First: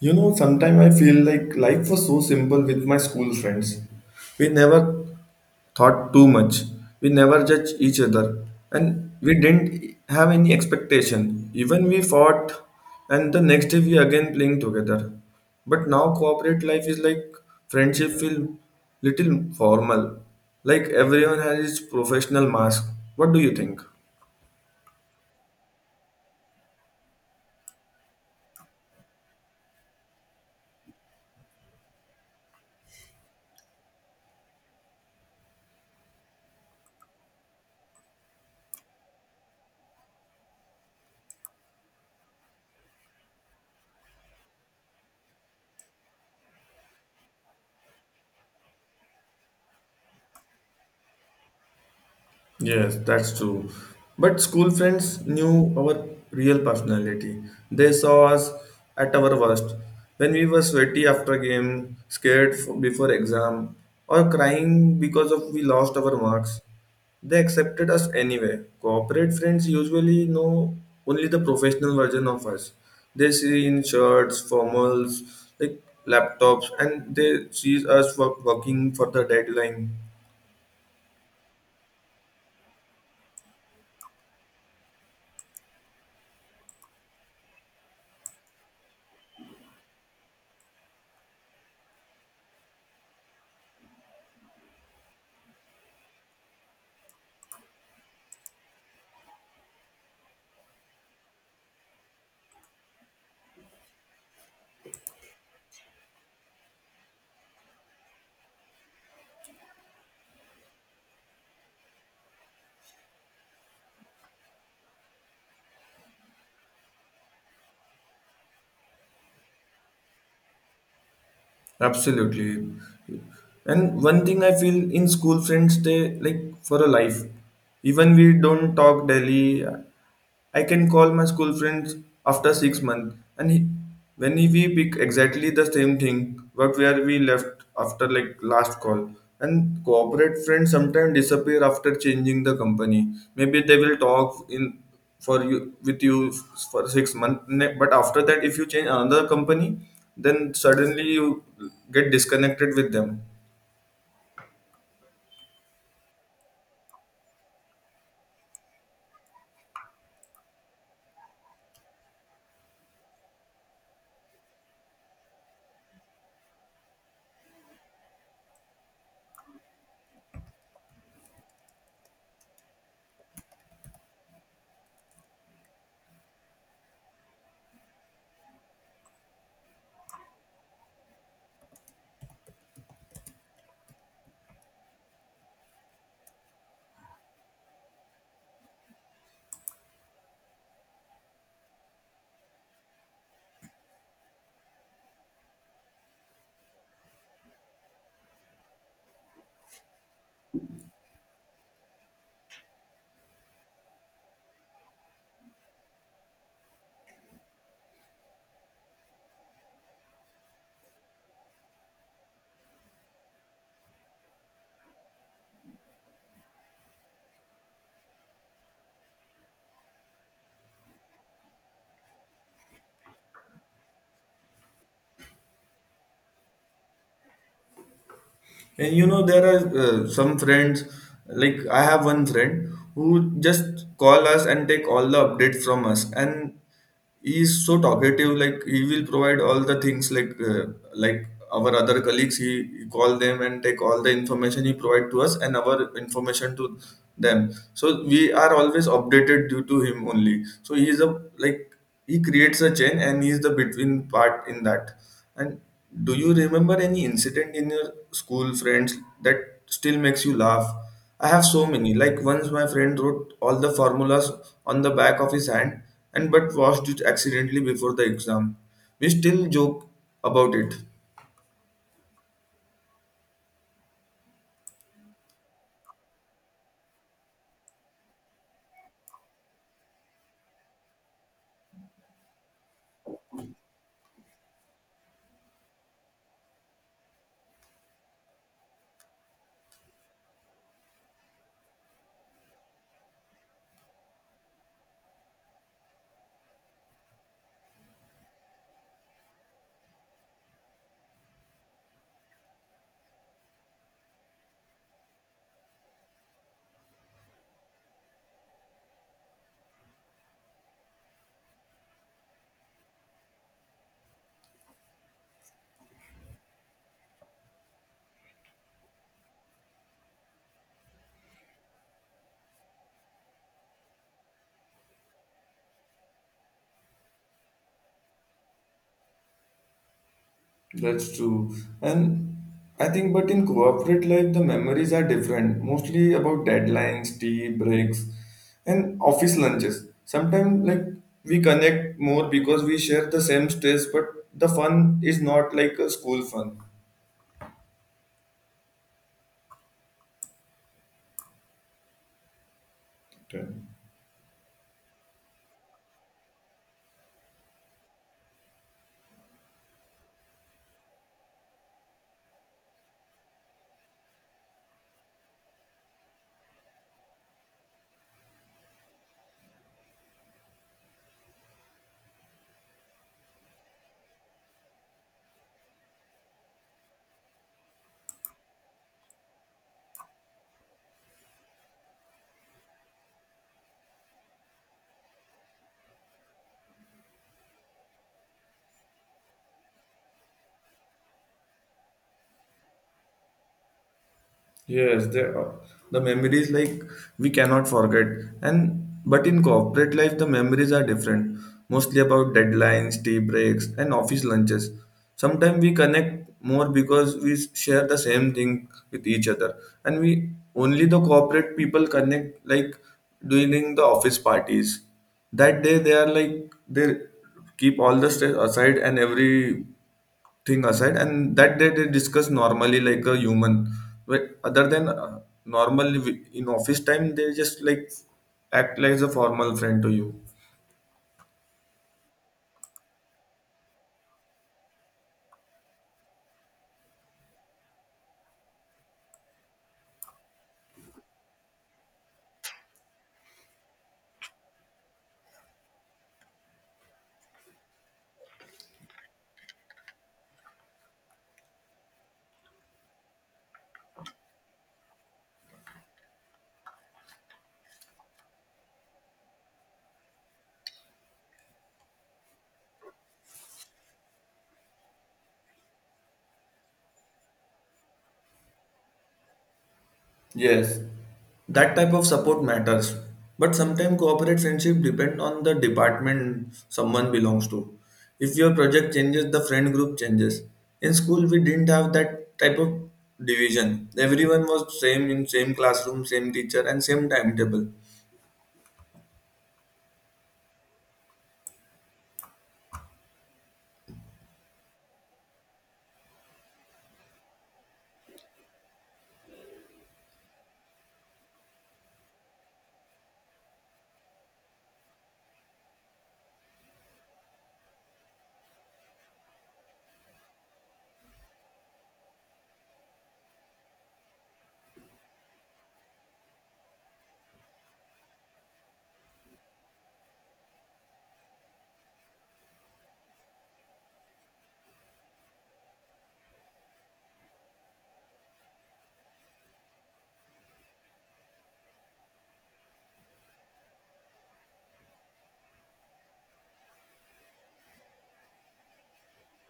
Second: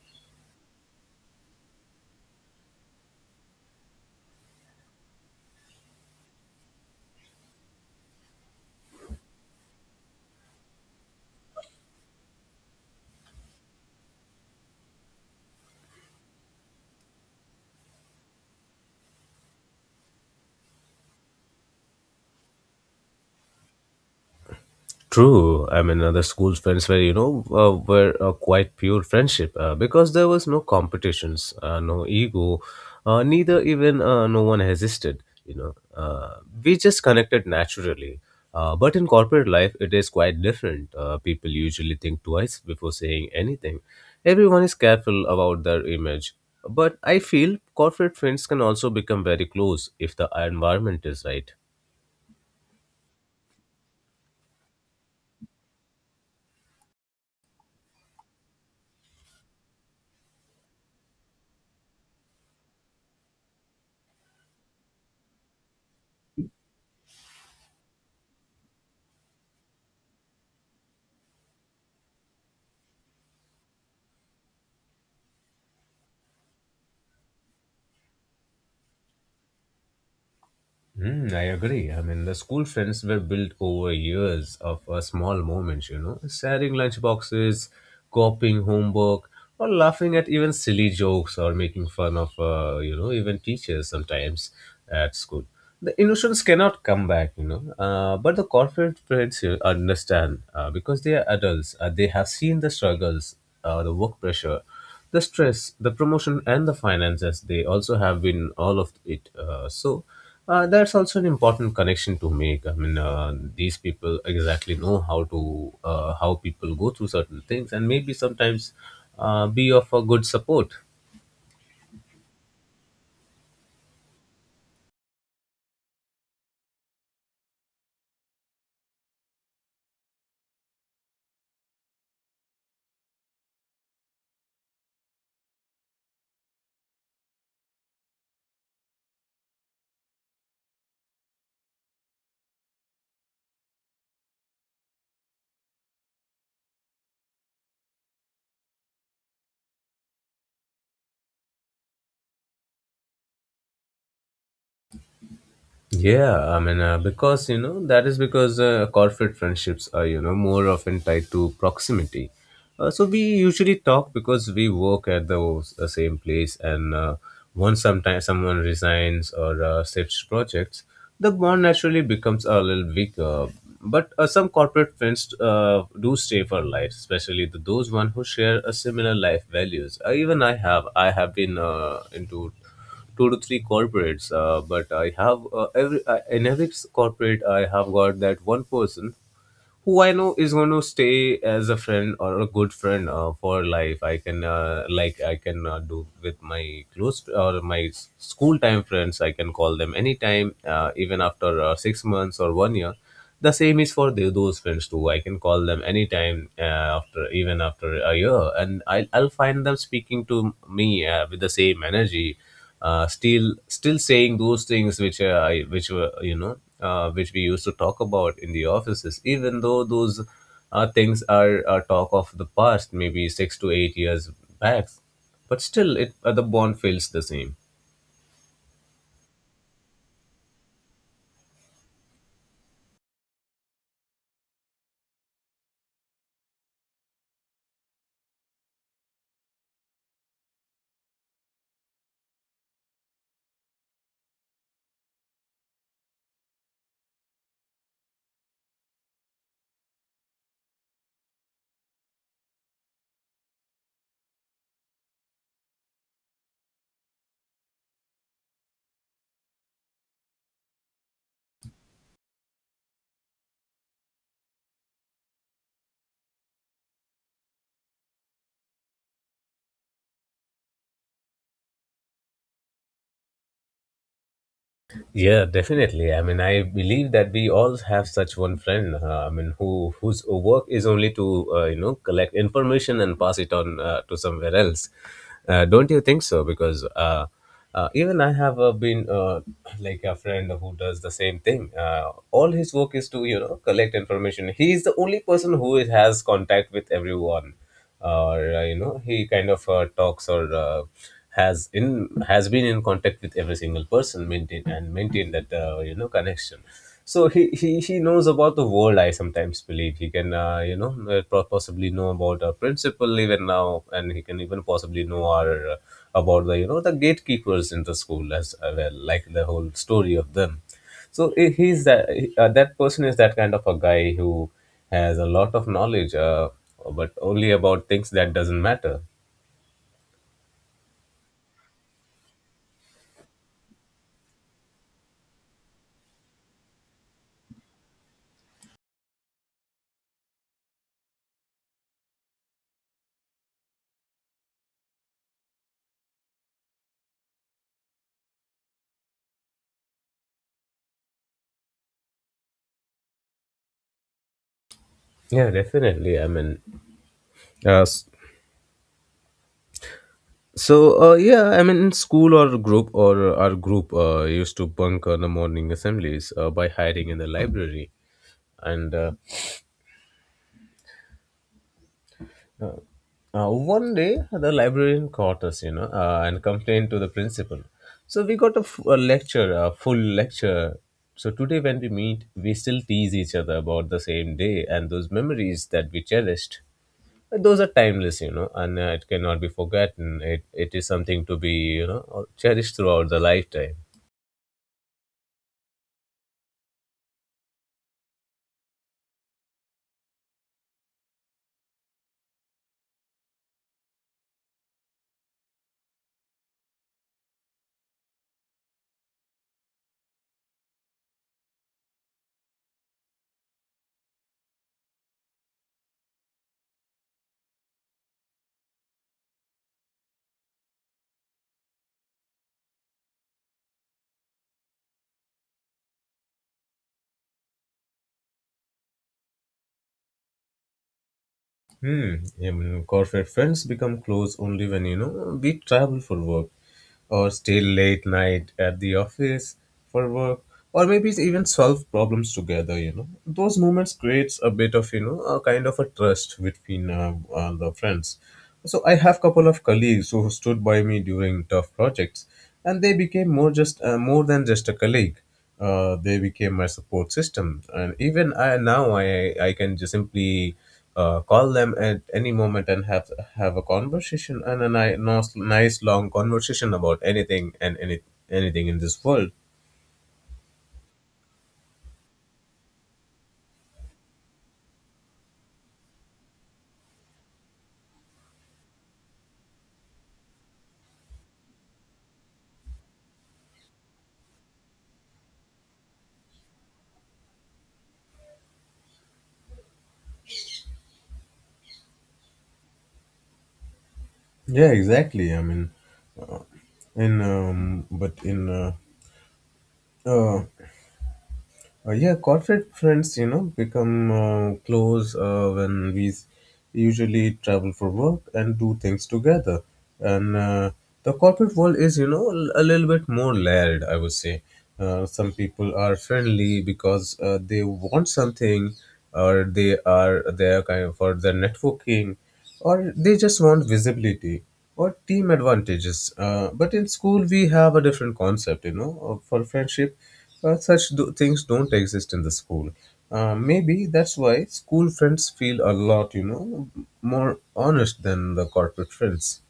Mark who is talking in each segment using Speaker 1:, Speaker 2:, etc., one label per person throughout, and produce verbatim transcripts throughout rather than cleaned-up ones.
Speaker 1: You know, sometimes I feel like life was so simple with my school friends. We never thought too much. We never judged each other. And we didn't have any expectation. Even we fought and the next day we again playing together. But now corporate life is like friendship feel little formal. Like everyone has his professional mask. What do you think?
Speaker 2: True. I mean, uh, the school friends were, you know, uh, were uh, quite pure friendship uh, because there was no competitions, uh, no ego, uh, neither even uh, no one resisted. You know, uh, we just connected naturally. Uh, but in corporate life, it is quite different. Uh, people usually think twice before saying anything. Everyone is careful about their image. But I feel corporate friends can also become very close if the environment is right.
Speaker 1: Yes, that's true. But school friends knew our real personality. They saw us at our worst. When we were sweaty after game, scared f- before exam, or crying because of we lost our marks, they accepted us anyway. Corporate friends usually know only the professional version of us. They see in shirts, formals, like laptops, and they see us work, working for the deadline.
Speaker 2: Mm, I agree. I mean, the school friends were built over years of uh, small moments, you know, sharing lunchboxes, copying homework, or laughing at even silly jokes or making fun of, uh, you know, even teachers sometimes at school. The innocence cannot come back, you know, uh, but the corporate friends you understand uh, because they are adults, uh, they have seen the struggles, uh, the work pressure the stress, the promotion, and the finances, they also have been all of it. Uh, so uh, that's also an important connection to make. I mean, uh, these people exactly know how to uh, how people go through certain things, and maybe sometimes uh, be of a good support.
Speaker 1: Absolutely. And one thing I feel in school friends, they like for a life. Even we don't talk daily, I can call my school friends after six months, and he, when we pick exactly the same thing, but where we left after like last call. And corporate friends sometimes disappear after changing the company. Maybe they will talk in for you with you for six months, but after that, if you change another company, then suddenly you get disconnected with them.
Speaker 2: Yeah, I mean, uh, because you know that is because uh, corporate friendships are you know more often tied to proximity. Uh, so we usually talk because we work at the uh, same place, and uh, once sometimes someone resigns or uh, shifts projects, the bond naturally becomes a little weaker. But uh, some corporate friends uh, do stay for life, especially the, those one who share a similar life values. Uh, even I have, I have been uh, into two to three corporates. Uh, but I have uh, every uh, in every corporate I have got that one person who I know is going to stay as a friend or a good friend uh, for life. I can uh, like I can uh, do with my close or my s- school time friends. I can call them anytime, uh, even after uh, six months or one year. The same is for the, those friends too. I can call them anytime uh, after even after a year, and I'll, I'll find them speaking to me uh, with the same energy uh, still still saying those things which uh, I which were you know uh, which we used to talk about in the offices, even though those uh, things are uh, talk of the past, maybe six to eight years back, but still it uh, the bond feels the same.
Speaker 1: And you know, there are uh, some friends, like I have one friend who just call us and take all the updates from us. And he is so talkative, like he will provide all the things like uh, like our other colleagues, he, he call them and take all the information he provide to us and our information to them. So we are always updated due to him only. So he is a like he creates a chain and he's the between part in that and do you remember any incident in your school friends that still makes you laugh. I have so many. Like once my friend wrote all the formulas on the back of his hand and but washed it accidentally before the exam. We still joke about it.
Speaker 2: Yeah, definitely. I mean, I believe that we all have such one friend. Uh, I mean, who whose work is only to uh, you know collect information and pass it on uh, to somewhere else. Uh, don't you think so? Because uh, uh, even I have uh, been uh, like a friend who does the same thing. Uh, all his work is to you know collect information. He is the only person who is- has contact with everyone or uh, you know he kind of uh, talks or uh, has in has been in contact with every single person maintain and maintain that uh, you know connection. So he, he he knows about the world. I sometimes believe he can uh, you know uh, po- possibly know about our principal even now, and he can even possibly know our uh, about the you know the gatekeepers in the school as uh, well, like the whole story of them. So eh, he's that uh, that person is that kind of a guy who has a lot of knowledge, uh, but only about things that doesn't matter.
Speaker 1: That's true. And I think, but in corporate life, the memories are different, mostly about deadlines, tea breaks, and office lunches. Sometimes, like, we connect more because we share the same stress, but the fun is not like a school fun. Okay.
Speaker 2: Yeah, definitely. I mean, uh, s- so uh, yeah i mean in school or group or our group uh, used to bunk uh, the morning assemblies uh, by hiding in the library and uh, Uh, uh, one day, the librarian caught us, you know, uh, and complained to the principal. So we got a, f- a lecture, a full lecture. So today, when we meet, we still tease each other about the same day and those memories that we cherished. uh, Those are timeless, you know, and uh, it cannot be forgotten. It, it is something to be, you know, cherished throughout the lifetime.
Speaker 1: Yes, there are the memories like we cannot forget. And but in corporate life, the memories are different, mostly about deadlines, tea breaks, and office lunches. Sometimes we connect more because we share the same thing with each other, and we only the corporate people connect like during the office parties. That day, they are like they keep all the stress aside and every thing aside and that day they discuss normally like a human but other than uh, normally we- in office time they just like act like a formal friend to you.
Speaker 2: Hmm. Even corporate friends become close only when you know we travel for work, or stay late night at the office for work, or maybe even solve problems together. You know, those moments creates a bit of you know a kind of a trust between uh, uh, the friends. So I have couple of colleagues who stood by me during tough projects, and they became more just uh, more than just a colleague uh, They became my support system, and even I, now I, I can just simply uh, call them at any moment and have have a conversation and a ni- nice, nice long conversation about anything and any, anything in this world.
Speaker 1: Yes, that type of support matters, but sometimes corporate friendship depend on the department someone belongs to. If your project changes the friend group changes. In school we didn't have that type of division. Everyone was same in same classroom, same teacher, and same timetable.
Speaker 2: Yeah, exactly. I mean, uh, in um, but in uh, uh, Uh, yeah, corporate friends, you know, become uh, close uh, when we s- usually travel for work and do things together. And uh, the corporate world is, you know, l- a little bit more layered, I would say. Uh, some people are friendly because uh, they want something, or they are there kind of for their networking, or they just want visibility or team advantages. Uh, but in school, we have a different concept, you know, of- for friendship. Uh, such do- things don't exist in the school. Uh, maybe that's why school friends feel a lot, you know, more honest than the corporate friends.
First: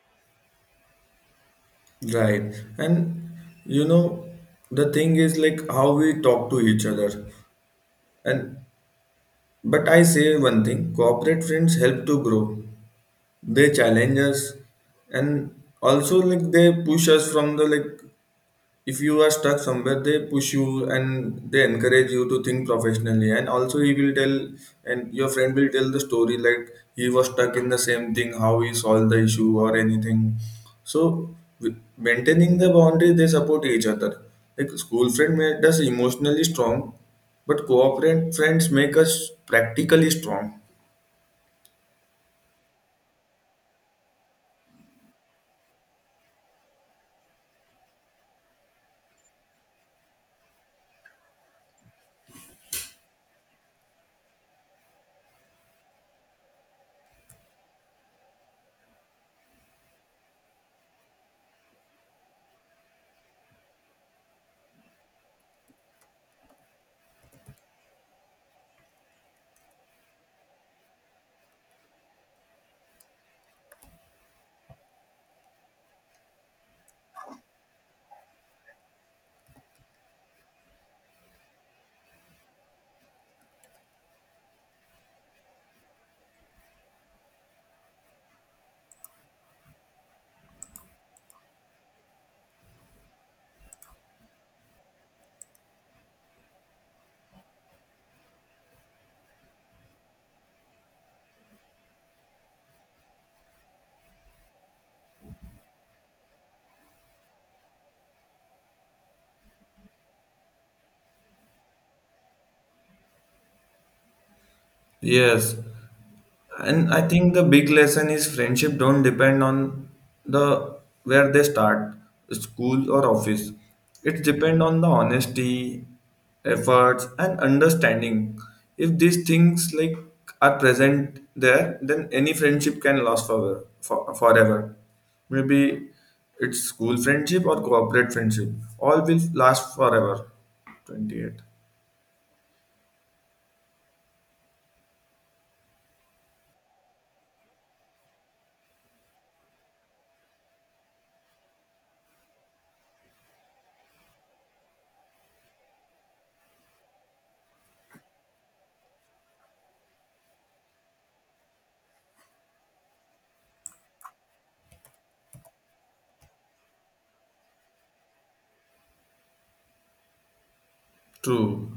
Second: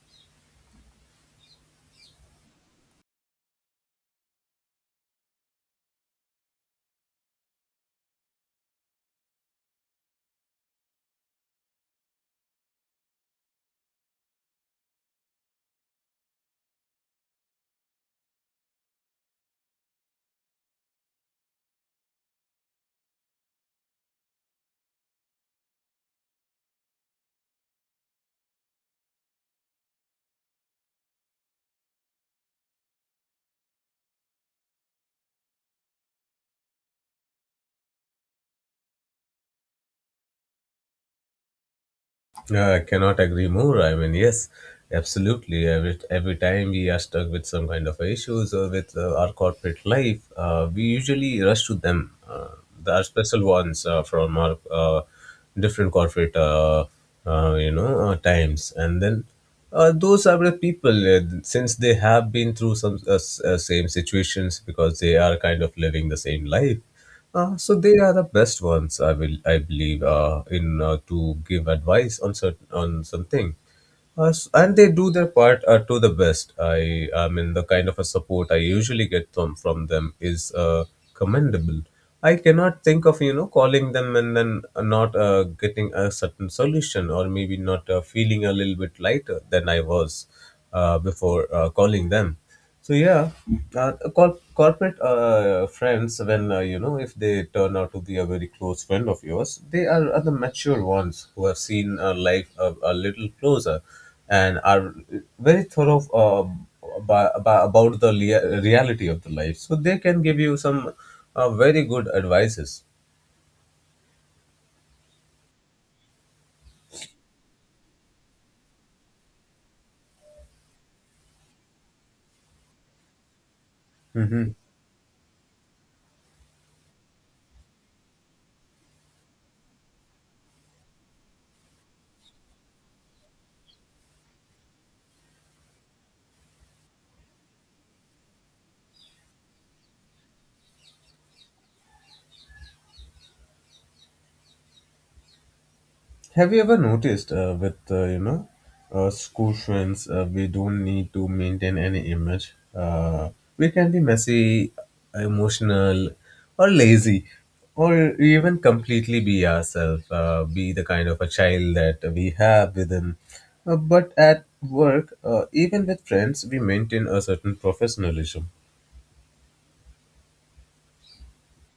Speaker 1: Right. And you know, the thing is like how we talk to each other. And but I say one thing, corporate friends help to grow. They challenge us and also like they push us from the like if you are stuck somewhere they push you and they encourage you to think professionally and also he will tell and your friend will tell the story like he was stuck in the same thing how he solved the issue or anything. So with maintaining the boundary they support each other, like school friend made us emotionally strong but cooperate friends make us practically strong.
Speaker 2: Yeah, I cannot agree more. I mean, yes, absolutely. Every, every time we are stuck with some kind of issues or with uh, our corporate life, uh, we usually rush to them. Uh, there are special ones uh, from our uh, different corporate, uh, uh, you know, uh, times. And then uh, those are the people, uh, since they have been through some uh, s- uh, same situations, because they are kind of living the same life. Uh, so they are the best ones, I will, I believe, uh, in uh, to give advice on certain on something. Uh, s- and they do their part uh, to the best. I, I mean, the kind of a support I usually get from from them is uh, commendable. I cannot think of you know calling them and then not uh, getting a certain solution, or maybe not uh, feeling a little bit lighter than I was uh, before uh, calling them. So yeah, uh, cor- corporate uh, friends, when uh, you know if they turn out to be a very close friend of yours, they are, are the mature ones who have seen uh, life a, a little closer, and are very thorough um, about, about the lea- reality of the life, so they can give you some uh, very good advices.
Speaker 1: Yes, and I think the big lesson is friendship don't depend on the where they start, school or office. It
Speaker 2: Mhm.
Speaker 1: depend on the honesty, efforts, and understanding. If these things like are present there then any friendship can last forever for, forever. Maybe it's school friendship or corporate friendship, all will last forever. twenty-eight.
Speaker 2: Have you ever noticed uh, with uh, you know uh, school friends, uh, we don't need to maintain any image? Uh, we can be messy, emotional, or lazy, or even completely be ourselves. Uh, be the kind of a child that we have within. Uh, but at work, uh, even with friends, we maintain a certain professionalism.
Speaker 1: True,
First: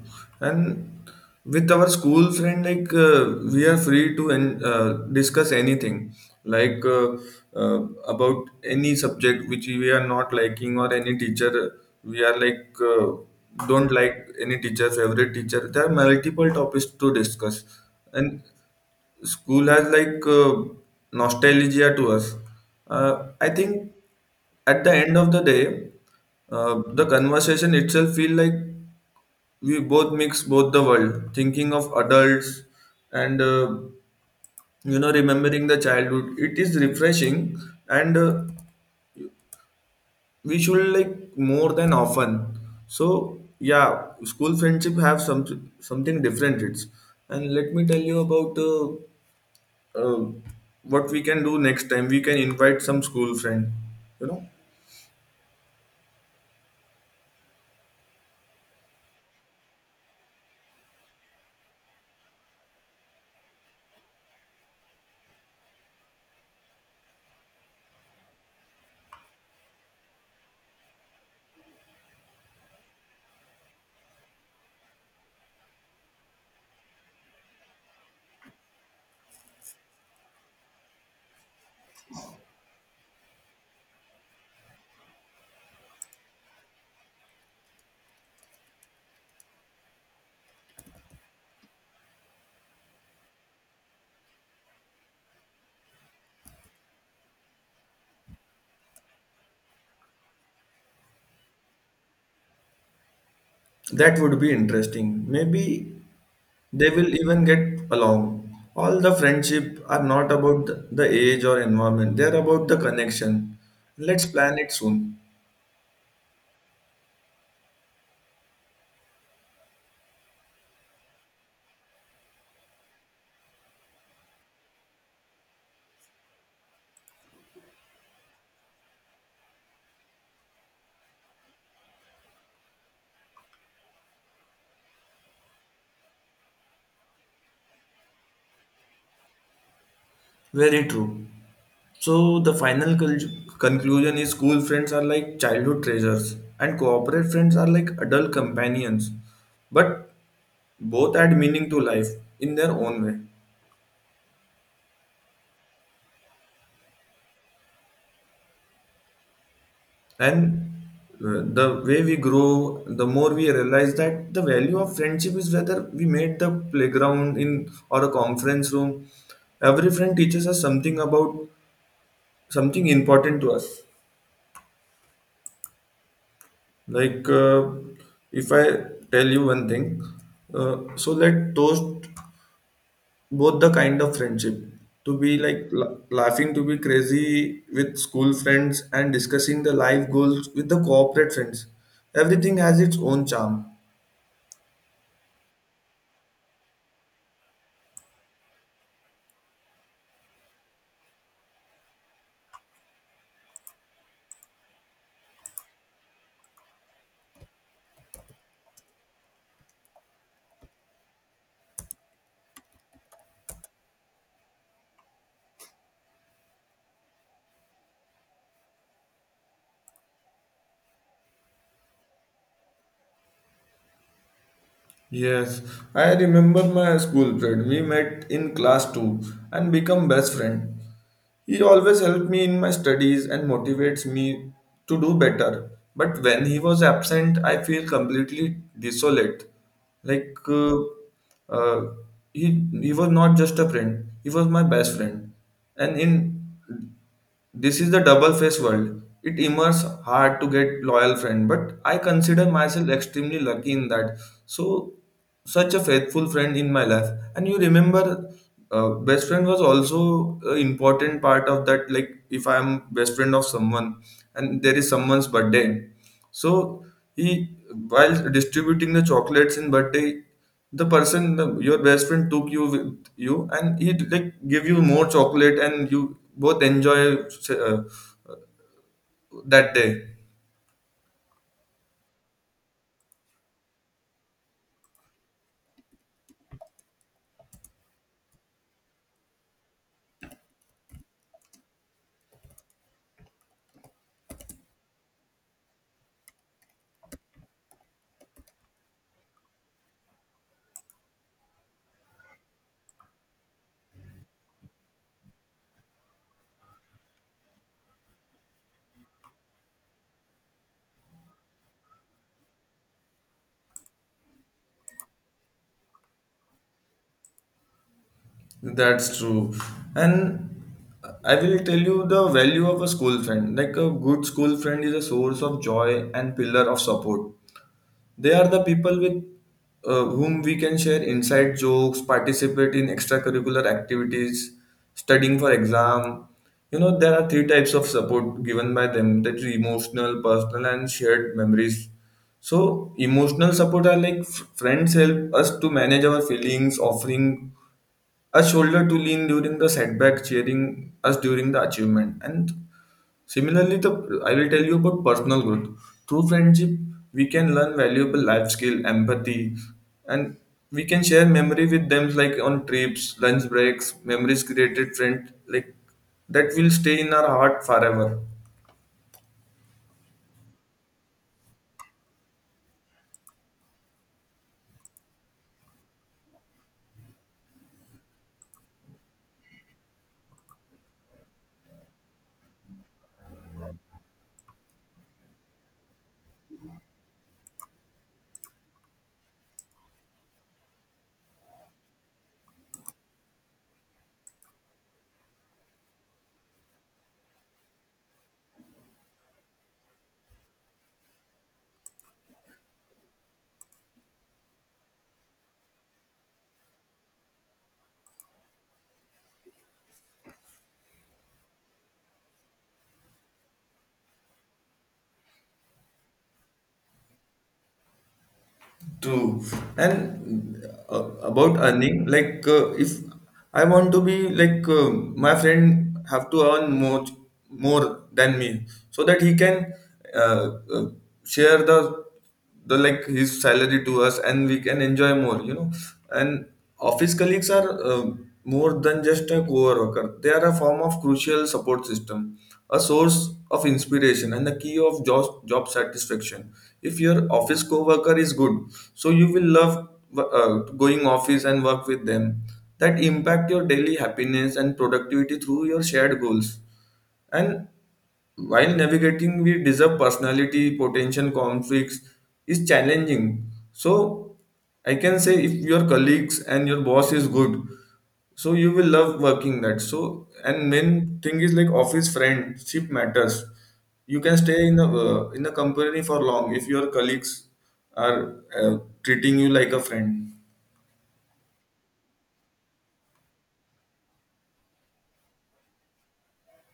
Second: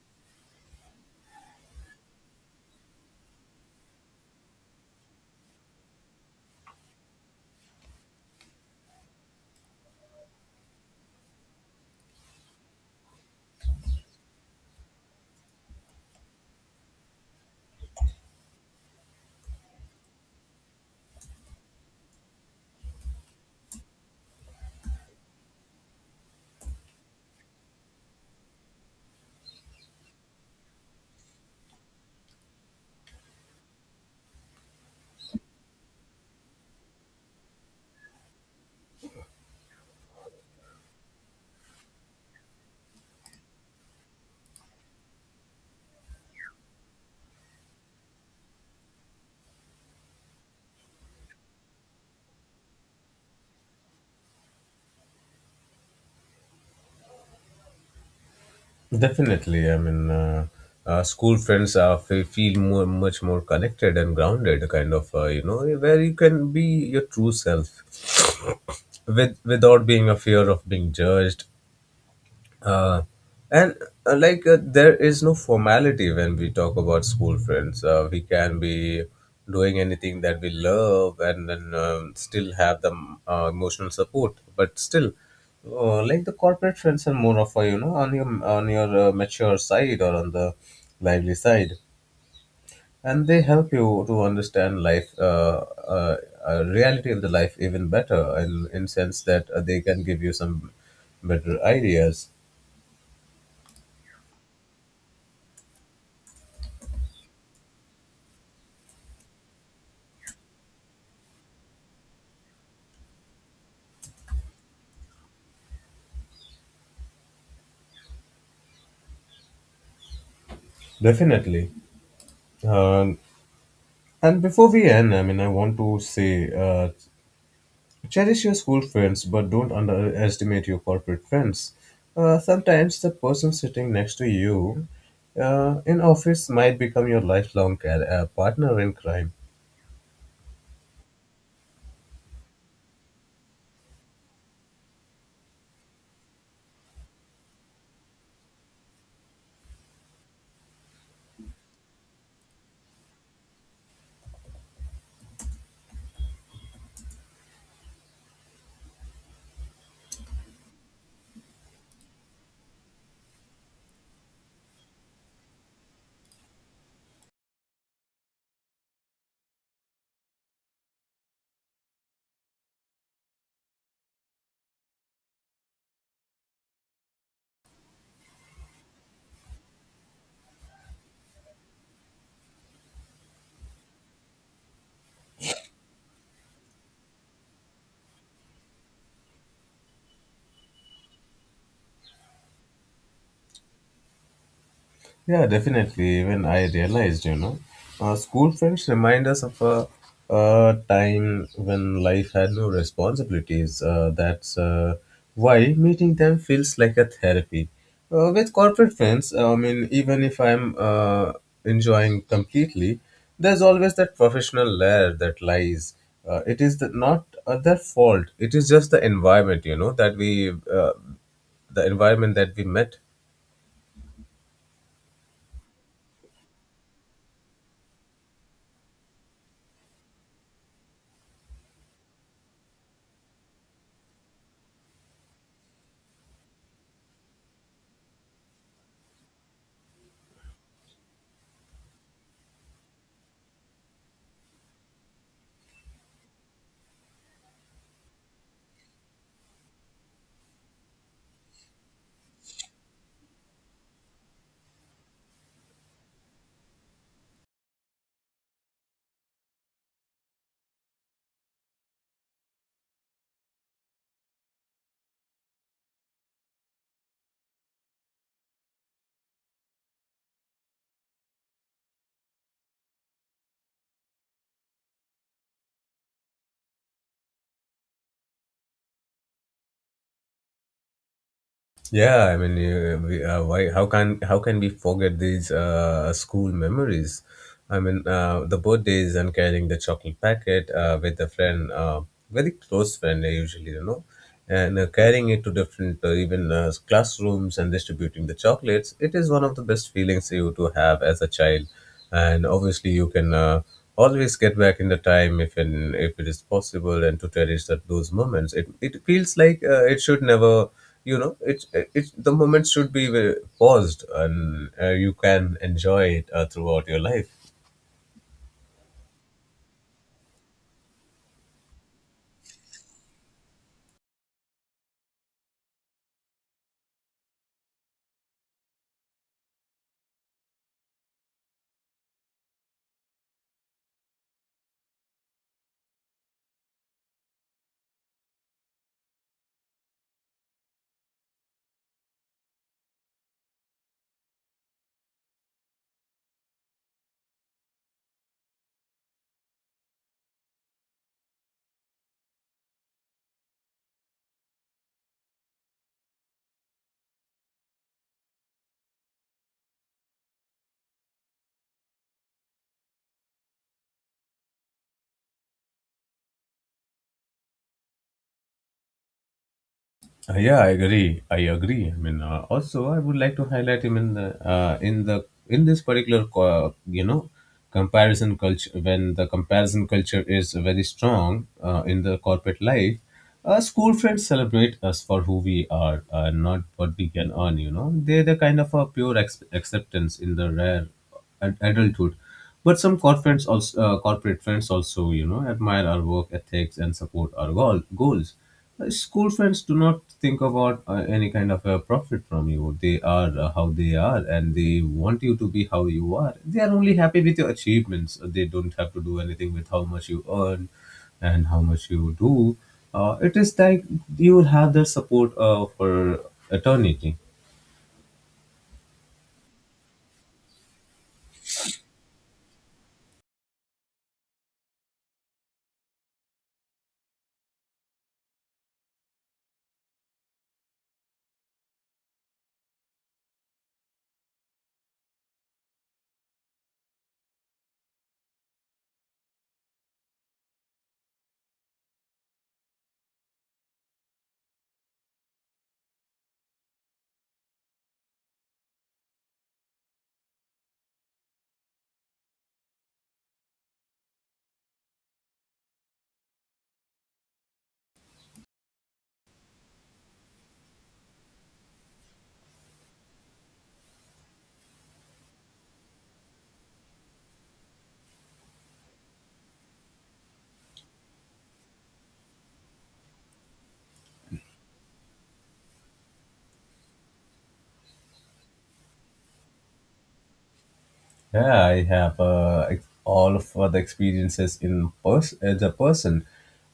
Speaker 1: and with our school friend, like uh, we are free to en- uh, discuss anything, like uh, uh, about any subject which we are not liking or any teacher we are like uh, don't like. Any teacher, favorite teacher. There are multiple topics to discuss, and school has like uh, nostalgia to us. Uh, I think at the end of the day, uh, the conversation itself feel like we both mix both the world thinking of adults and uh, you know remembering the childhood. It is refreshing, and uh, we should like more than often. So yeah, school friendship have some something different. It's and let me tell you about uh, uh, what we can do next time. We can invite some school friend, you know.
Speaker 2: Definitely, I mean, uh, uh, school friends are fe- feel more, much more connected and grounded, kind of, uh, you know, where you can be your true self, with without being a fear of being judged, uh, and uh, like uh, there is no formality when we talk about school friends. Uh, we can be doing anything that we love, and then um, still have the um, uh, emotional support. But still, uh, like the corporate friends are more of a you know on your on your uh, mature side, or on the lively side, and they help you to understand life, uh, uh, uh, reality of the life even better, in in sense that uh, they can give you some better ideas.
Speaker 1: That would be interesting maybe. They will even get along. All the friendship are not about the the age or environment. They are about the connection. Let's plan it soon.
Speaker 2: Definitely. Uh, and before we end, I mean, I want to say uh, cherish your school friends, but don't underestimate your corporate friends. Uh, sometimes the person sitting next to you uh, in office might become your lifelong car- uh, partner in crime.
Speaker 1: Very true. So the final cul- conclusion is school friends are like childhood treasures and corporate friends are like adult companions. But both add meaning to life in their own way. And uh, the way we grow, the more we realize that the value of friendship is whether we made the playground in or a conference room. Every friend teaches us something about something important to us. Like uh, if I tell you one thing, uh, so let toast both the kind of friendship to be like la- laughing to be crazy with school friends and discussing the life goals with the corporate friends. Everything has its own charm.
Speaker 2: Yeah, definitely. When I realized, you know, uh, school friends remind us of a, a time when life had no responsibilities. Uh, that's uh, why meeting them feels like a therapy. Uh, with corporate friends, I mean, even if I'm uh, enjoying completely, there's always that professional layer that lies. Uh, it is the, not uh, their fault. It is just the environment, you know, that we, uh, the environment that we met.
Speaker 1: Yes, I remember my school friend. We met in class two and become best friend. He always helped me in my studies and motivates me to do better. But when he was absent, I feel completely desolate. Like uh, uh, he he was not just a friend; he was my best friend. And in this is the double face world. It immerse hard to get loyal friend, but I consider myself extremely lucky in that. So such a faithful friend in my life. And you remember, uh, best friend was also an important part of that. Like if I am best friend of someone and there is someone's birthday, so he while distributing the chocolates in birthday the person the, your best friend took you with you and he like give you more chocolate and you both enjoy uh, that day.
Speaker 2: Yeah, I mean, uh, we, uh, why? How can how can we forget these uh, school memories? I mean, uh, the birthdays and carrying the chocolate packet uh, with a friend, uh, very close friend uh, usually, you know, and uh, carrying it to different uh, even uh, classrooms and distributing the chocolates. It is one of the best feelings you to have as a child, and obviously you can uh, always get back in the time if in, if it is possible and to cherish that those moments. It it feels like uh, it should never you know it's it's the moment should be ve- paused and uh, you can enjoy it uh, throughout your life.
Speaker 1: That's true. And I will tell you the value of a school friend. Like a good school friend is a source of joy and pillar of support. They are the people with uh, whom we can share inside jokes, participate in extracurricular activities, studying for exam. You know, there are three types of support given by them, that is emotional, personal, and shared memories. So, emotional support are like f- friends help us to manage our feelings, offering a shoulder to lean during the setback, cheering us during the achievement. And similarly, the I will tell you about personal growth. Through friendship, we can learn valuable life skill, empathy, and we can share memory with them like on trips, lunch breaks, memories created friend like that will stay in our heart forever.
Speaker 2: Uh, yeah, i agree i agree i mean uh, Also, I would like to highlight him in the uh, in the in this particular co- you know comparison culture, when the comparison culture is very strong uh, in the corporate life. Uh, school friends celebrate us for who we are, uh, not what we can earn. You know, they're the kind of a pure ex- acceptance in the rare ad- adulthood. But some corporate friends also— uh, corporate friends also, you know, admire our work ethics and support our goal, goals. Uh, School friends do not think about uh, any kind of a profit from you. They are uh, how they are, and they want you to be how you are. They are only happy with your achievements. They don't have to do anything with how much you earn and how much you do. Uh, it is like you will have their support uh, for eternity.
Speaker 1: True. And uh, about earning, like uh, if I want to be like uh, my friend have to earn more more than me so that he can uh, uh, share the the like his salary to us and we can enjoy more, you know. And office colleagues are uh, more than just a co-worker. They are a form of crucial support system, a source of inspiration and the key of job, job satisfaction. If your office coworker is good so you will love uh, going office and work with them. That impact your daily happiness and productivity through your shared goals, and while navigating, we deserve personality, potential conflicts is challenging. So I can say if your colleagues and your boss is good, so you will love working that. So and main thing is like office friendship matters. You can stay in a uh, in a company for long if your colleagues are uh, treating you like a friend.
Speaker 2: Yeah, I have uh, ex- all of the experiences in pers- as a person.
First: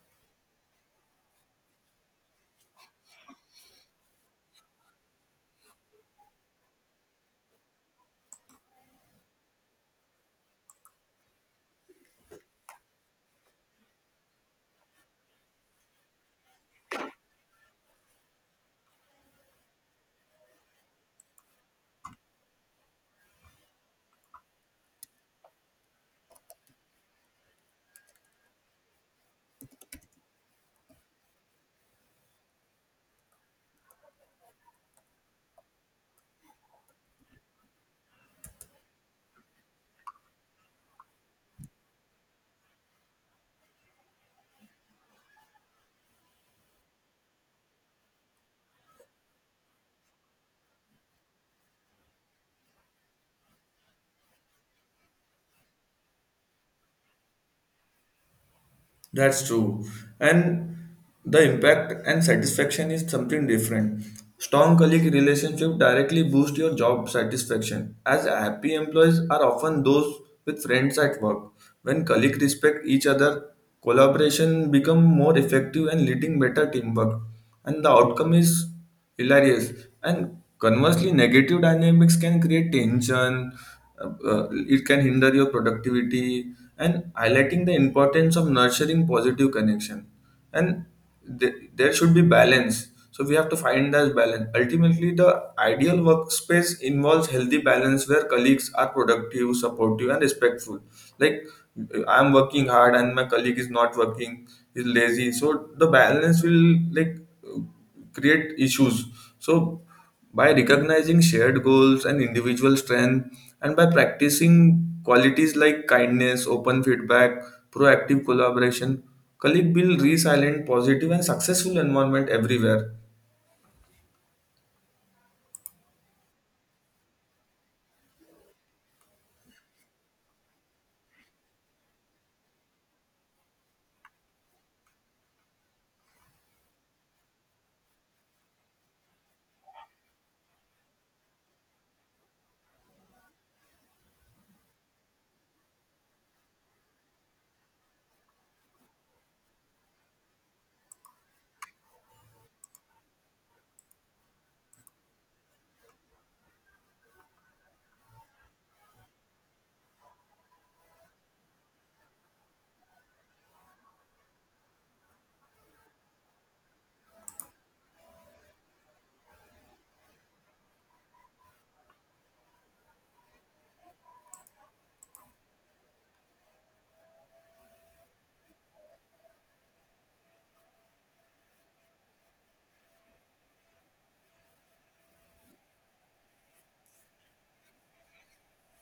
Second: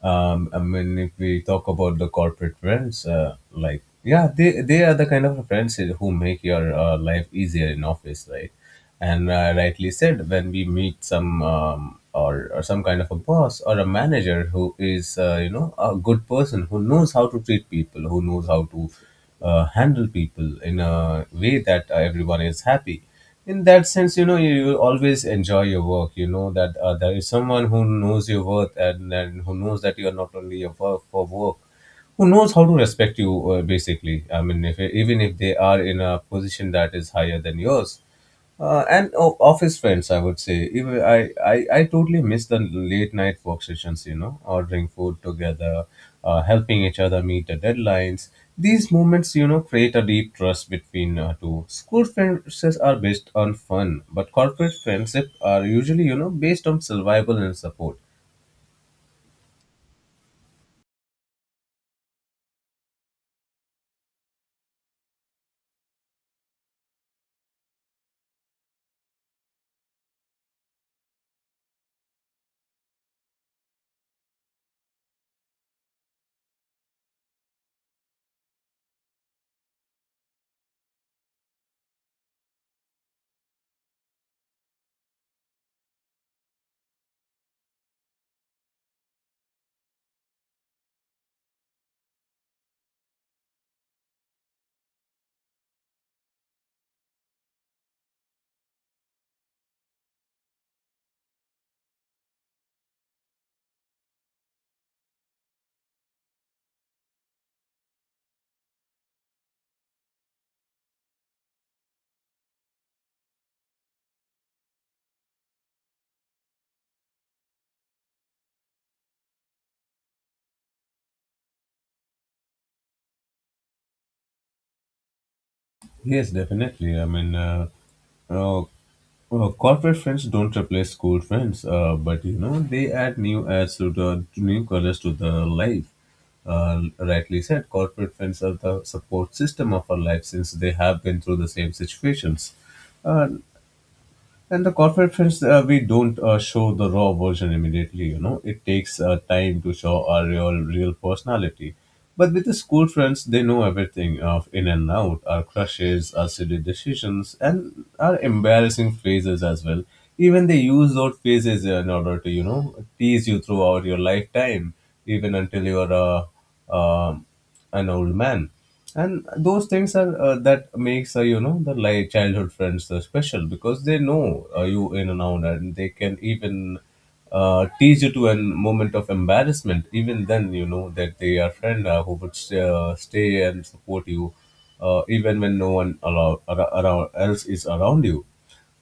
Speaker 2: Um, I mean, if we talk about the corporate friends, uh, like, yeah, they they are the kind of friends who make your uh, life easier in office, right? And uh, rightly said, when we meet some um, or or some kind of a boss or a manager who is, uh, you know, a good person, who knows how to treat people, who knows how to uh, handle people in a way that uh, everyone is happy. In that sense, you know, you always enjoy your work. You know that uh, there is someone who knows your worth, and, and who knows that you are not only a work for work, who knows how to respect you, uh, basically. I mean, if even if they are in a position that is higher than yours. Uh, and o- office friends, I would say, even I, I i totally miss the late night work sessions, you know, ordering food together, uh, helping each other meet the deadlines. These moments, you know, create a deep trust between uh, two. School friendships are based on fun, but corporate friendship are usually, you know, based on survival and support.
Speaker 1: That's true. And the impact and satisfaction is something different. Strong colleague relationship directly boost your job satisfaction as happy employees are often those with friends at work. When colleagues respect each other, collaboration become more effective and leading better teamwork. And the outcome is hilarious and conversely negative dynamics can create tension. Uh, uh, it can hinder your productivity and highlighting the importance of nurturing positive connection. And th- there should be balance so we have to find that balance. Ultimately the ideal workspace involves healthy balance where colleagues are productive, supportive, and respectful. Like I'm working hard and my colleague is not working, is lazy, so the balance will like create issues. So, by recognizing shared goals and individual strength, and by practicing qualities like kindness, open feedback, proactive collaboration, colleagues build resilient, positive, and successful environment everywhere.
Speaker 2: Yes, definitely. i mean uh, uh, Uh, corporate friends don't replace school friends, uh, but you know they add new adds to the— to new colors to the life. Uh, rightly said, corporate friends are the support system of our life since they have been through the same situations. Uh, and the corporate friends, uh, we don't uh, show the raw version immediately. You know, it takes uh, time to show our real, real personality. But with the school friends, they know everything of in and out, our crushes, our silly decisions, and our embarrassing phases as well. Even they use those phases in order to, you know, tease you throughout your lifetime, even until you're uh, um an old man. And those things are uh, that makes, uh, you know, the like childhood friends uh, special, because they know, uh, you, in and out, and they can even uh, tease you to a moment of embarrassment. Even then you know that they are friend uh, who would uh, stay and support you uh, even when no one allow, ar- around else is around you.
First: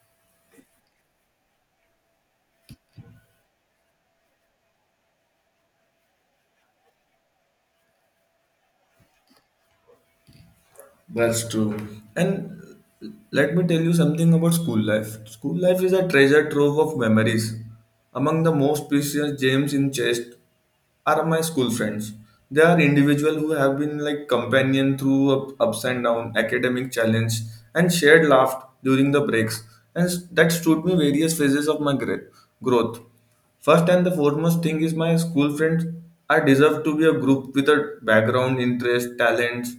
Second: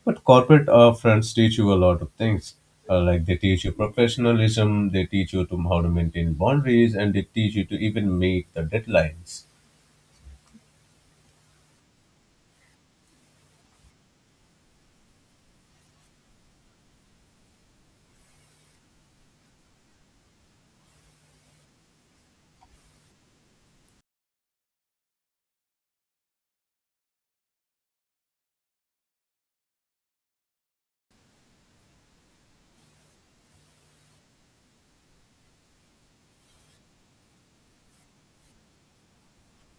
Speaker 2: But corporate uh, friends teach you a lot of things. Uh, like, they teach you professionalism, they teach you to how to maintain boundaries, and they teach you to even meet the deadlines.
Speaker 1: That's true. And let me tell you something about school life. School life is a treasure trove of memories. Among the most precious gems in chest are my school friends. They are individuals who have been like companion through up- ups and down, academic challenge, and shared laugh during the breaks. And s- that stood me various phases of my gra- growth. First and the foremost thing is my school friends. I deserve to be a group with a background, interest, talents,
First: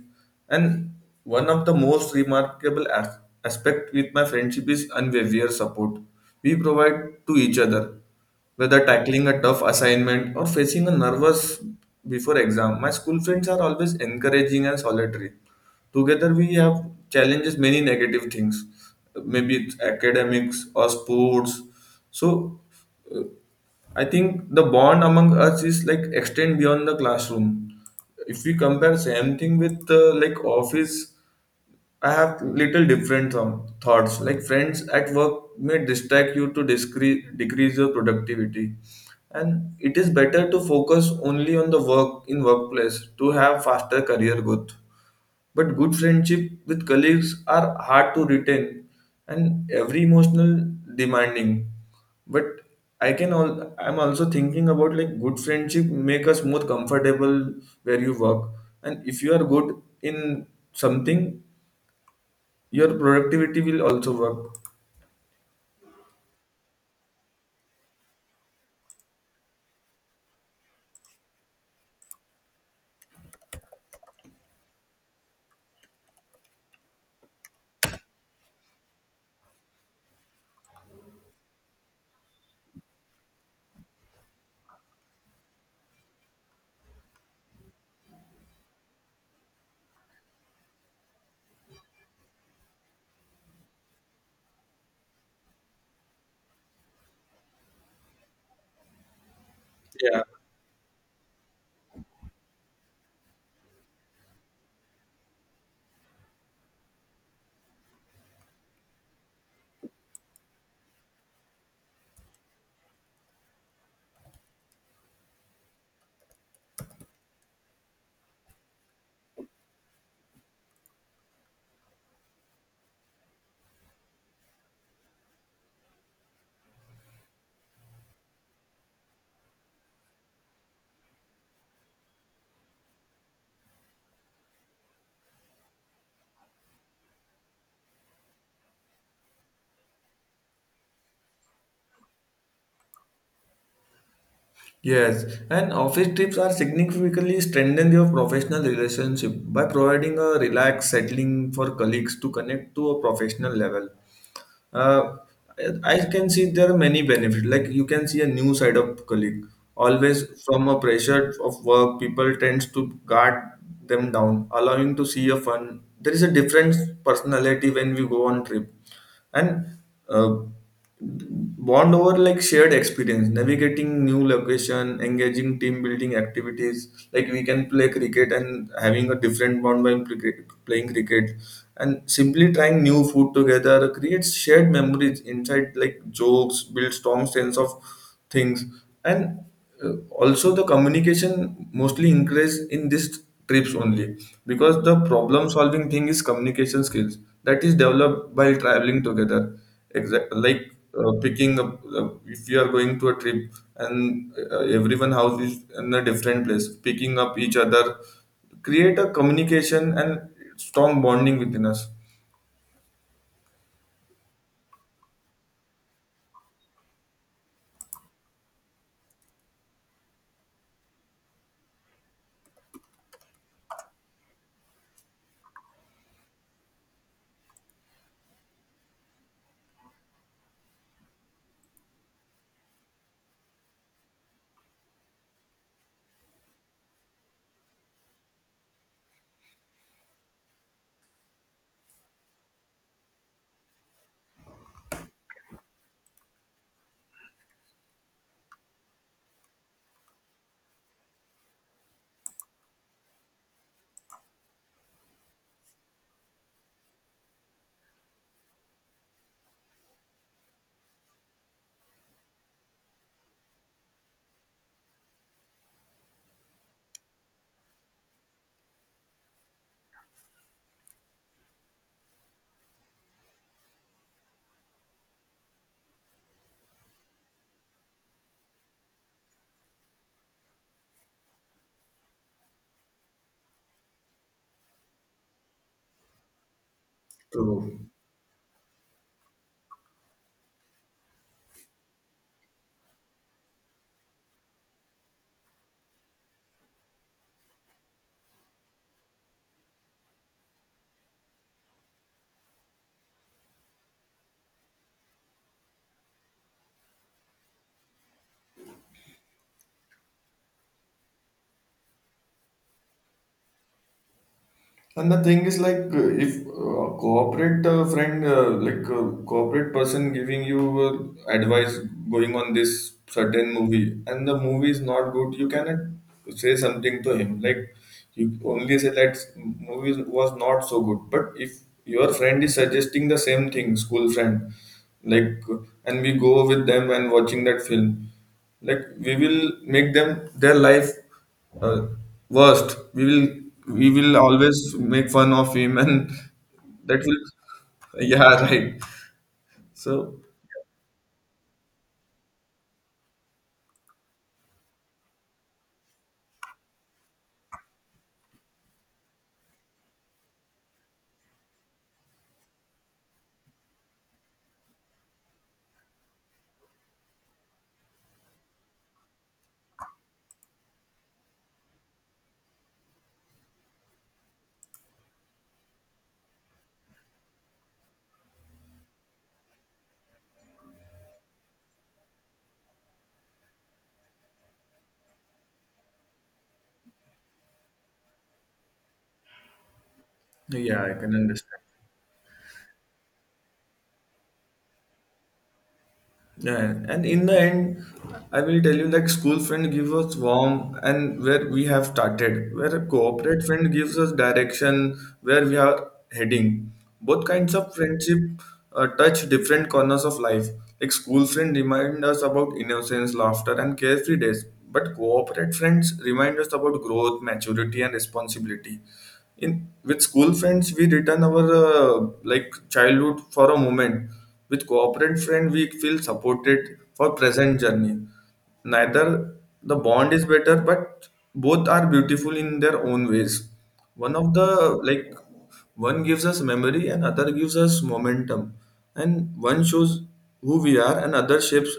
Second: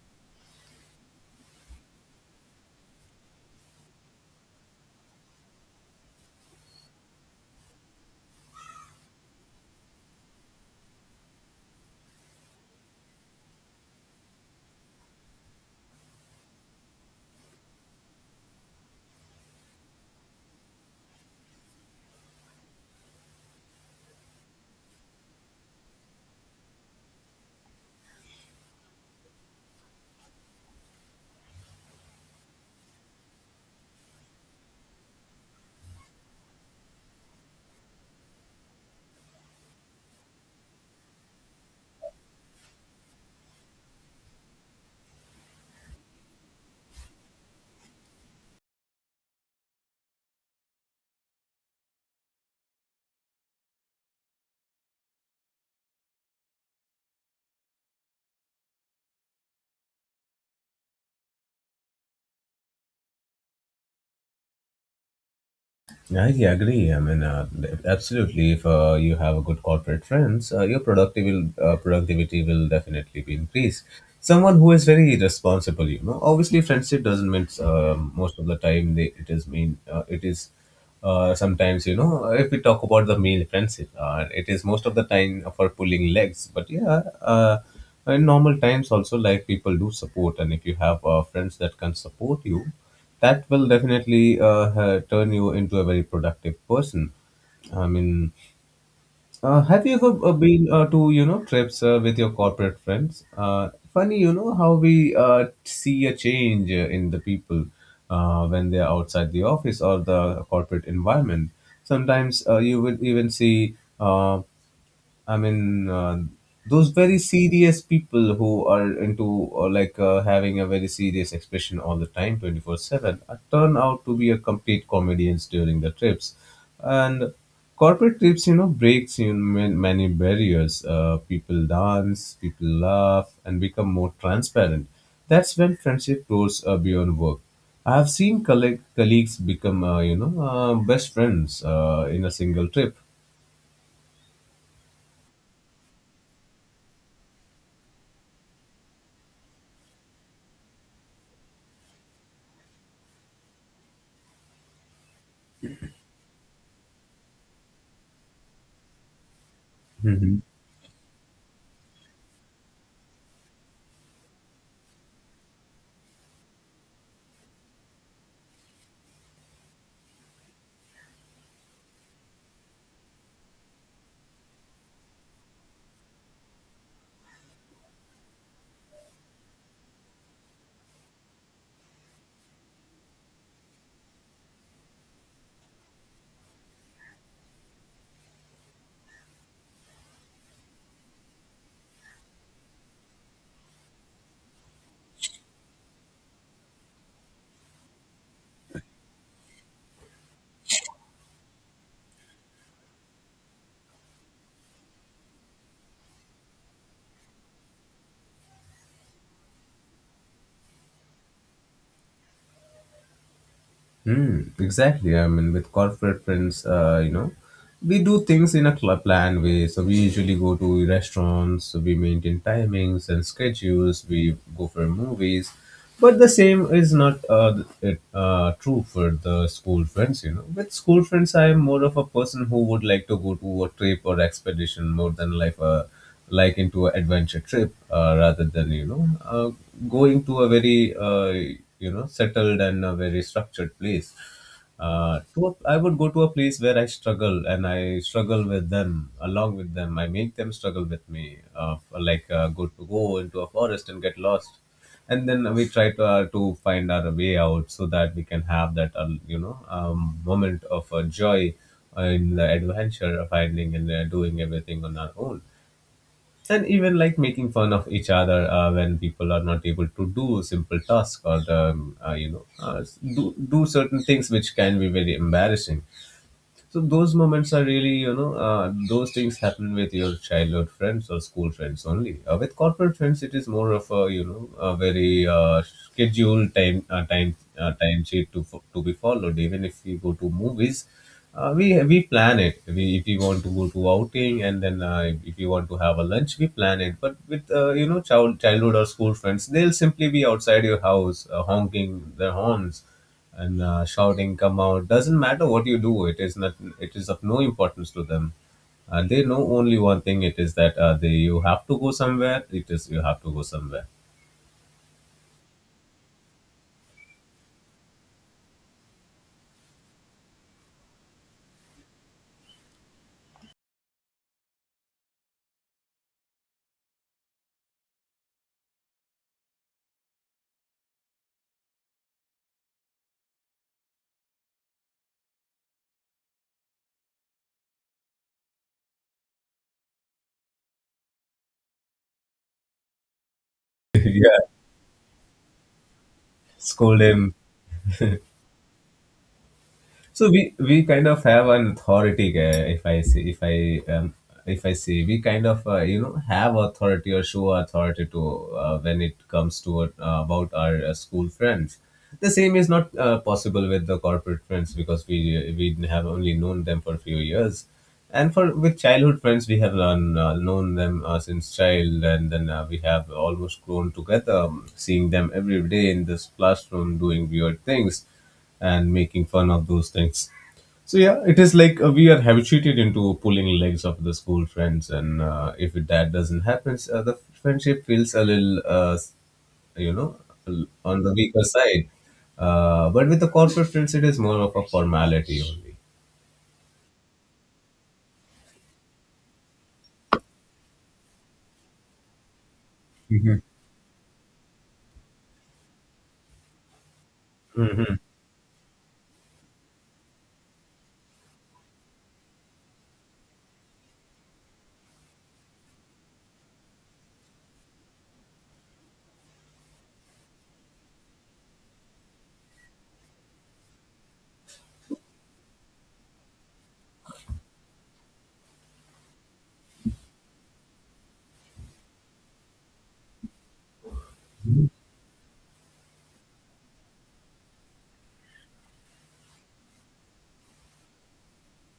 Speaker 1: and one of the most remarkable as- aspect with my friendship is unwavering support we provide to each other. Whether tackling a tough assignment or facing a nervous before exam, my school friends are always encouraging and solitary. Together we have challenges many negative things, maybe it's academics or sports. So I think the bond among us is like extend beyond the classroom. If we compare same thing with uh, like office, I have little different um, thoughts. Like friends at work may distract you to discre- decrease your productivity, and it is better to focus only on the work in workplace to have faster career growth. But good friendship with colleagues are hard to retain and every emotional demanding. But I can all I'm also thinking about like good friendship make us more comfortable where you work. And if you are good in something, your productivity will also work.
Speaker 2: Yeah, I agree. I mean, uh, absolutely. If uh, you have a good corporate friends, uh, your productivity will, uh, productivity will definitely be increased. Someone who is very responsible, you know. Obviously, friendship doesn't mean, uh, most of the time they— it is mean. Uh, it is, uh, sometimes, you know, if we talk about the male friendship, uh, it is most of the time for pulling legs. But yeah, uh, in normal times also, like, people do support, and if you have uh, friends that can support you, that will definitely uh, ha- turn you into a very productive person. I mean, uh, have you
Speaker 1: Yeah.
Speaker 2: ever uh, been uh, to, you know, trips uh, with your corporate friends? Uh, funny, you know, how we uh, see a change uh, in the people uh, when they are outside the office or the corporate environment. Sometimes uh, you will even see. Uh, I mean, uh, those very serious people who are into uh, like uh, having a very serious expression all the time, twenty four seven, uh, turn out to be a complete comedians during the trips. And corporate trips, you know, breaks in man- many barriers. Uh, people dance, people laugh, and become more transparent. That's when friendship grows uh, beyond work. I have seen colleague- colleagues become, uh, you know, uh, best friends uh, in a single trip.
Speaker 1: Yes, and office trips are significantly strengthen your professional relationship by providing a relaxed settling for colleagues to connect to a professional level. uh, I can see there are many benefits. Like you can see a new side of colleague. Always from a pressure of work, people tends to guard them down, allowing to see a fun. There is a different personality when we go on trip, and uh, bond over like shared experience navigating new location engaging team building activities like we can play cricket and having a different bond while cricket- playing cricket and simply trying new food together creates shared memories inside like jokes build strong sense of things and uh, also the communication mostly increase in these trips only because the problem solving thing is communication skills that is developed by traveling together exact like uh, picking up uh, if you are going to a trip and uh, everyone house is in a different place picking up each other create a communication and strong bonding within us.
Speaker 2: Mm, exactly. I mean, with corporate friends, uh, you know, we do things in a cl- planned way. So we usually go to restaurants, so we maintain timings and schedules, we go for movies. But the same is not uh, it, uh, true for the school friends, you know. With school friends, I am more of a person who would like to go to a trip or expedition more than like a— like into an adventure trip, uh, rather than, you know uh, going to a very, uh, you know settled and a very structured place. uh, to a, I would go to a place where I struggle, and I struggle with them, along with them. I make them struggle with me, uh, like, uh, go to— go into a forest and get lost, and then we try to uh, to find our way out so that we can have that, uh, you know um, moment of uh, joy in the adventure of finding and uh, doing everything on our own, and even like making fun of each other uh, when people are not able to do simple tasks, or um, uh, you know uh, do do certain things which can be very embarrassing. So those moments are really, you know, uh, those things happen with your childhood friends or school friends only. Uh, with corporate friends, it is more of a, you know, a very uh, scheduled time uh, time uh,
Speaker 1: True.
Speaker 2: time sheet to fo- to be followed. Even if we go to movies, uh, we we plan it. We— if we want to go to outing, and then uh, if you want to have a lunch, we plan it. But with, uh, you know child childhood or school friends, they'll simply be outside your house uh, honking their horns and uh, shouting, "Come out." Doesn't matter what you do, it is not— it is of no importance to them. Uh, they know only one thing. It is that, uh, they you have to go somewhere. It is you have to go somewhere.
Speaker 1: And the thing is, like, uh, if uh, corporate uh, friend, uh, like, uh, corporate person giving you uh, advice going on this certain movie, and the movie is not good, you cannot say something to him. Like, you only say that movie was not so good. But if your friend is suggesting the same thing, school friend, like, and we go with them and watching that film, like, we will make them their life uh, worst. We will we will
Speaker 2: Yeah,
Speaker 1: always make fun of him, and
Speaker 2: scold
Speaker 1: that
Speaker 2: him.
Speaker 1: will yeah right so.
Speaker 2: So we we kind of have an authority. Uh, if I say if I um, if I say, we kind of, uh, you know have authority or show authority to, uh, when it comes to, uh, about our uh, school friends. The same is not uh, possible with the corporate friends, because we we have only known them for a few years, and for— with childhood friends we have learned, uh, known them uh, since child, and then uh, we have almost grown together, um, seeing them every day in this classroom doing weird things and making fun of those things. So yeah, it is like uh, we are habituated into pulling legs of the school friends, and uh, if that doesn't happen, uh, the friendship feels a little, uh, you know,
Speaker 1: Yeah, I
Speaker 2: on the
Speaker 1: can
Speaker 2: weaker
Speaker 1: understand.
Speaker 2: side. Uh, but with the corporate friends, it is more of a formality only.
Speaker 1: Yeah, and in the end, I will tell you like school friend gives us warm and where we have started, where a
Speaker 2: Mhm.
Speaker 1: corporate friend gives us direction where we are heading. Both kinds of
Speaker 2: Mhm.
Speaker 1: friendship uh, touch different corners of life. Like school friend remind us about innocence, laughter, and carefree days, but corporate friends remind us about growth, maturity, and responsibility in. With school friends we return our uh, like childhood for a moment. With corporate friend we feel supported for present journey. Neither the bond is better, but both are beautiful in their own ways. One of the, like, one gives us memory and other gives us momentum, and one shows who we are and other shapes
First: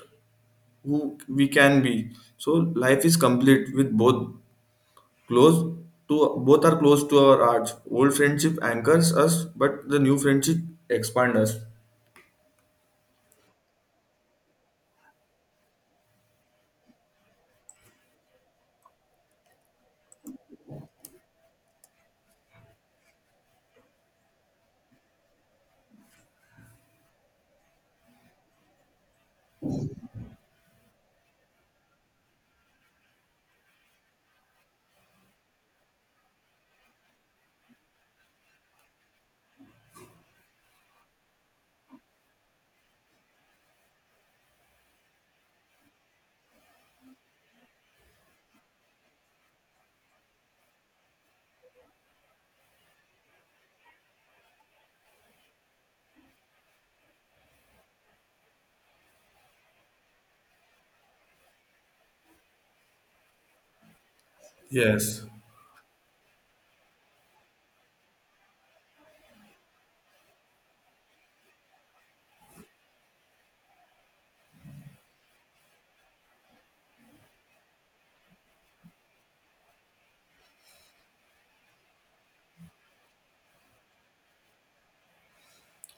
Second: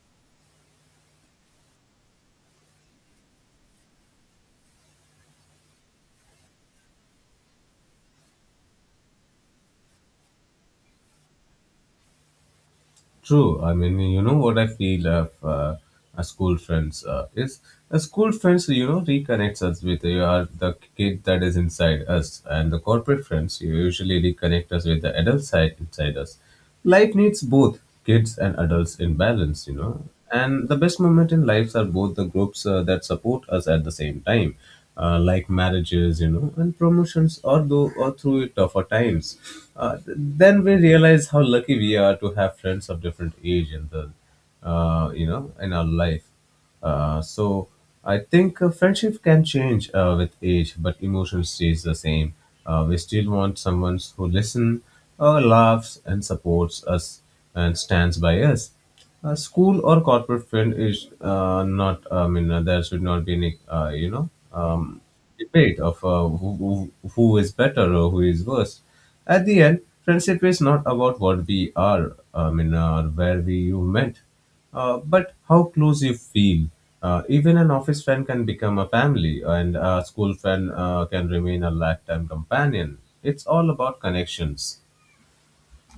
Speaker 1: who we can be. So life is complete with both. Close to both are close to our hearts. Old friendship anchors us, but the new friendship expands us.
Speaker 2: True. I mean, you know what I feel of, uh, a school friends uh, is a school friends, you know, reconnects us with uh, the kid that is inside us, and the corporate friends you usually reconnect us with the adult side inside us. Life needs both kids and adults in balance, you know. And the best moment in lives are both the groups uh, that support us at the same time, uh, like marriages, you know, and promotions, or though or through tougher times. Uh, th- then we realize how lucky we are to have friends of different age in the, uh, you know, in our life. Uh, so I think uh, friendship can change uh, with age, but emotion stays the same. Uh, we still want someone who listens, uh, laughs, and supports us and stands by us. A school or corporate friend is, uh, not— I mean, uh, there should not be any, Uh, you know. Um,
Speaker 1: Yes.
Speaker 2: debate of, uh, who, who who is better or who is worse. At the end, friendship is not about what we are, I mean, or where we you met. Uh, but how close you feel. Uh, even an office friend can become a family, and a school friend uh, can remain a lifetime companion. It's all about connections.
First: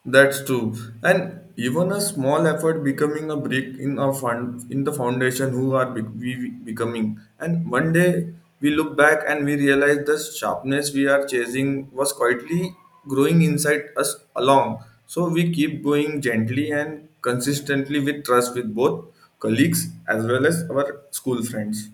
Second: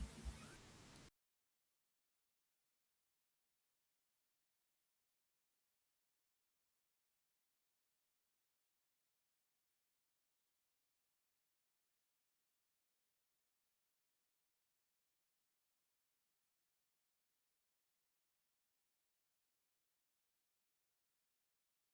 Speaker 1: That's true. And even a small effort becoming a brick in our fund in the foundation who are be- we becoming. And one day we look back and we realize the sharpness we are chasing was quietly growing inside us along. So we keep going gently and consistently with trust with both colleagues as well as our school friends.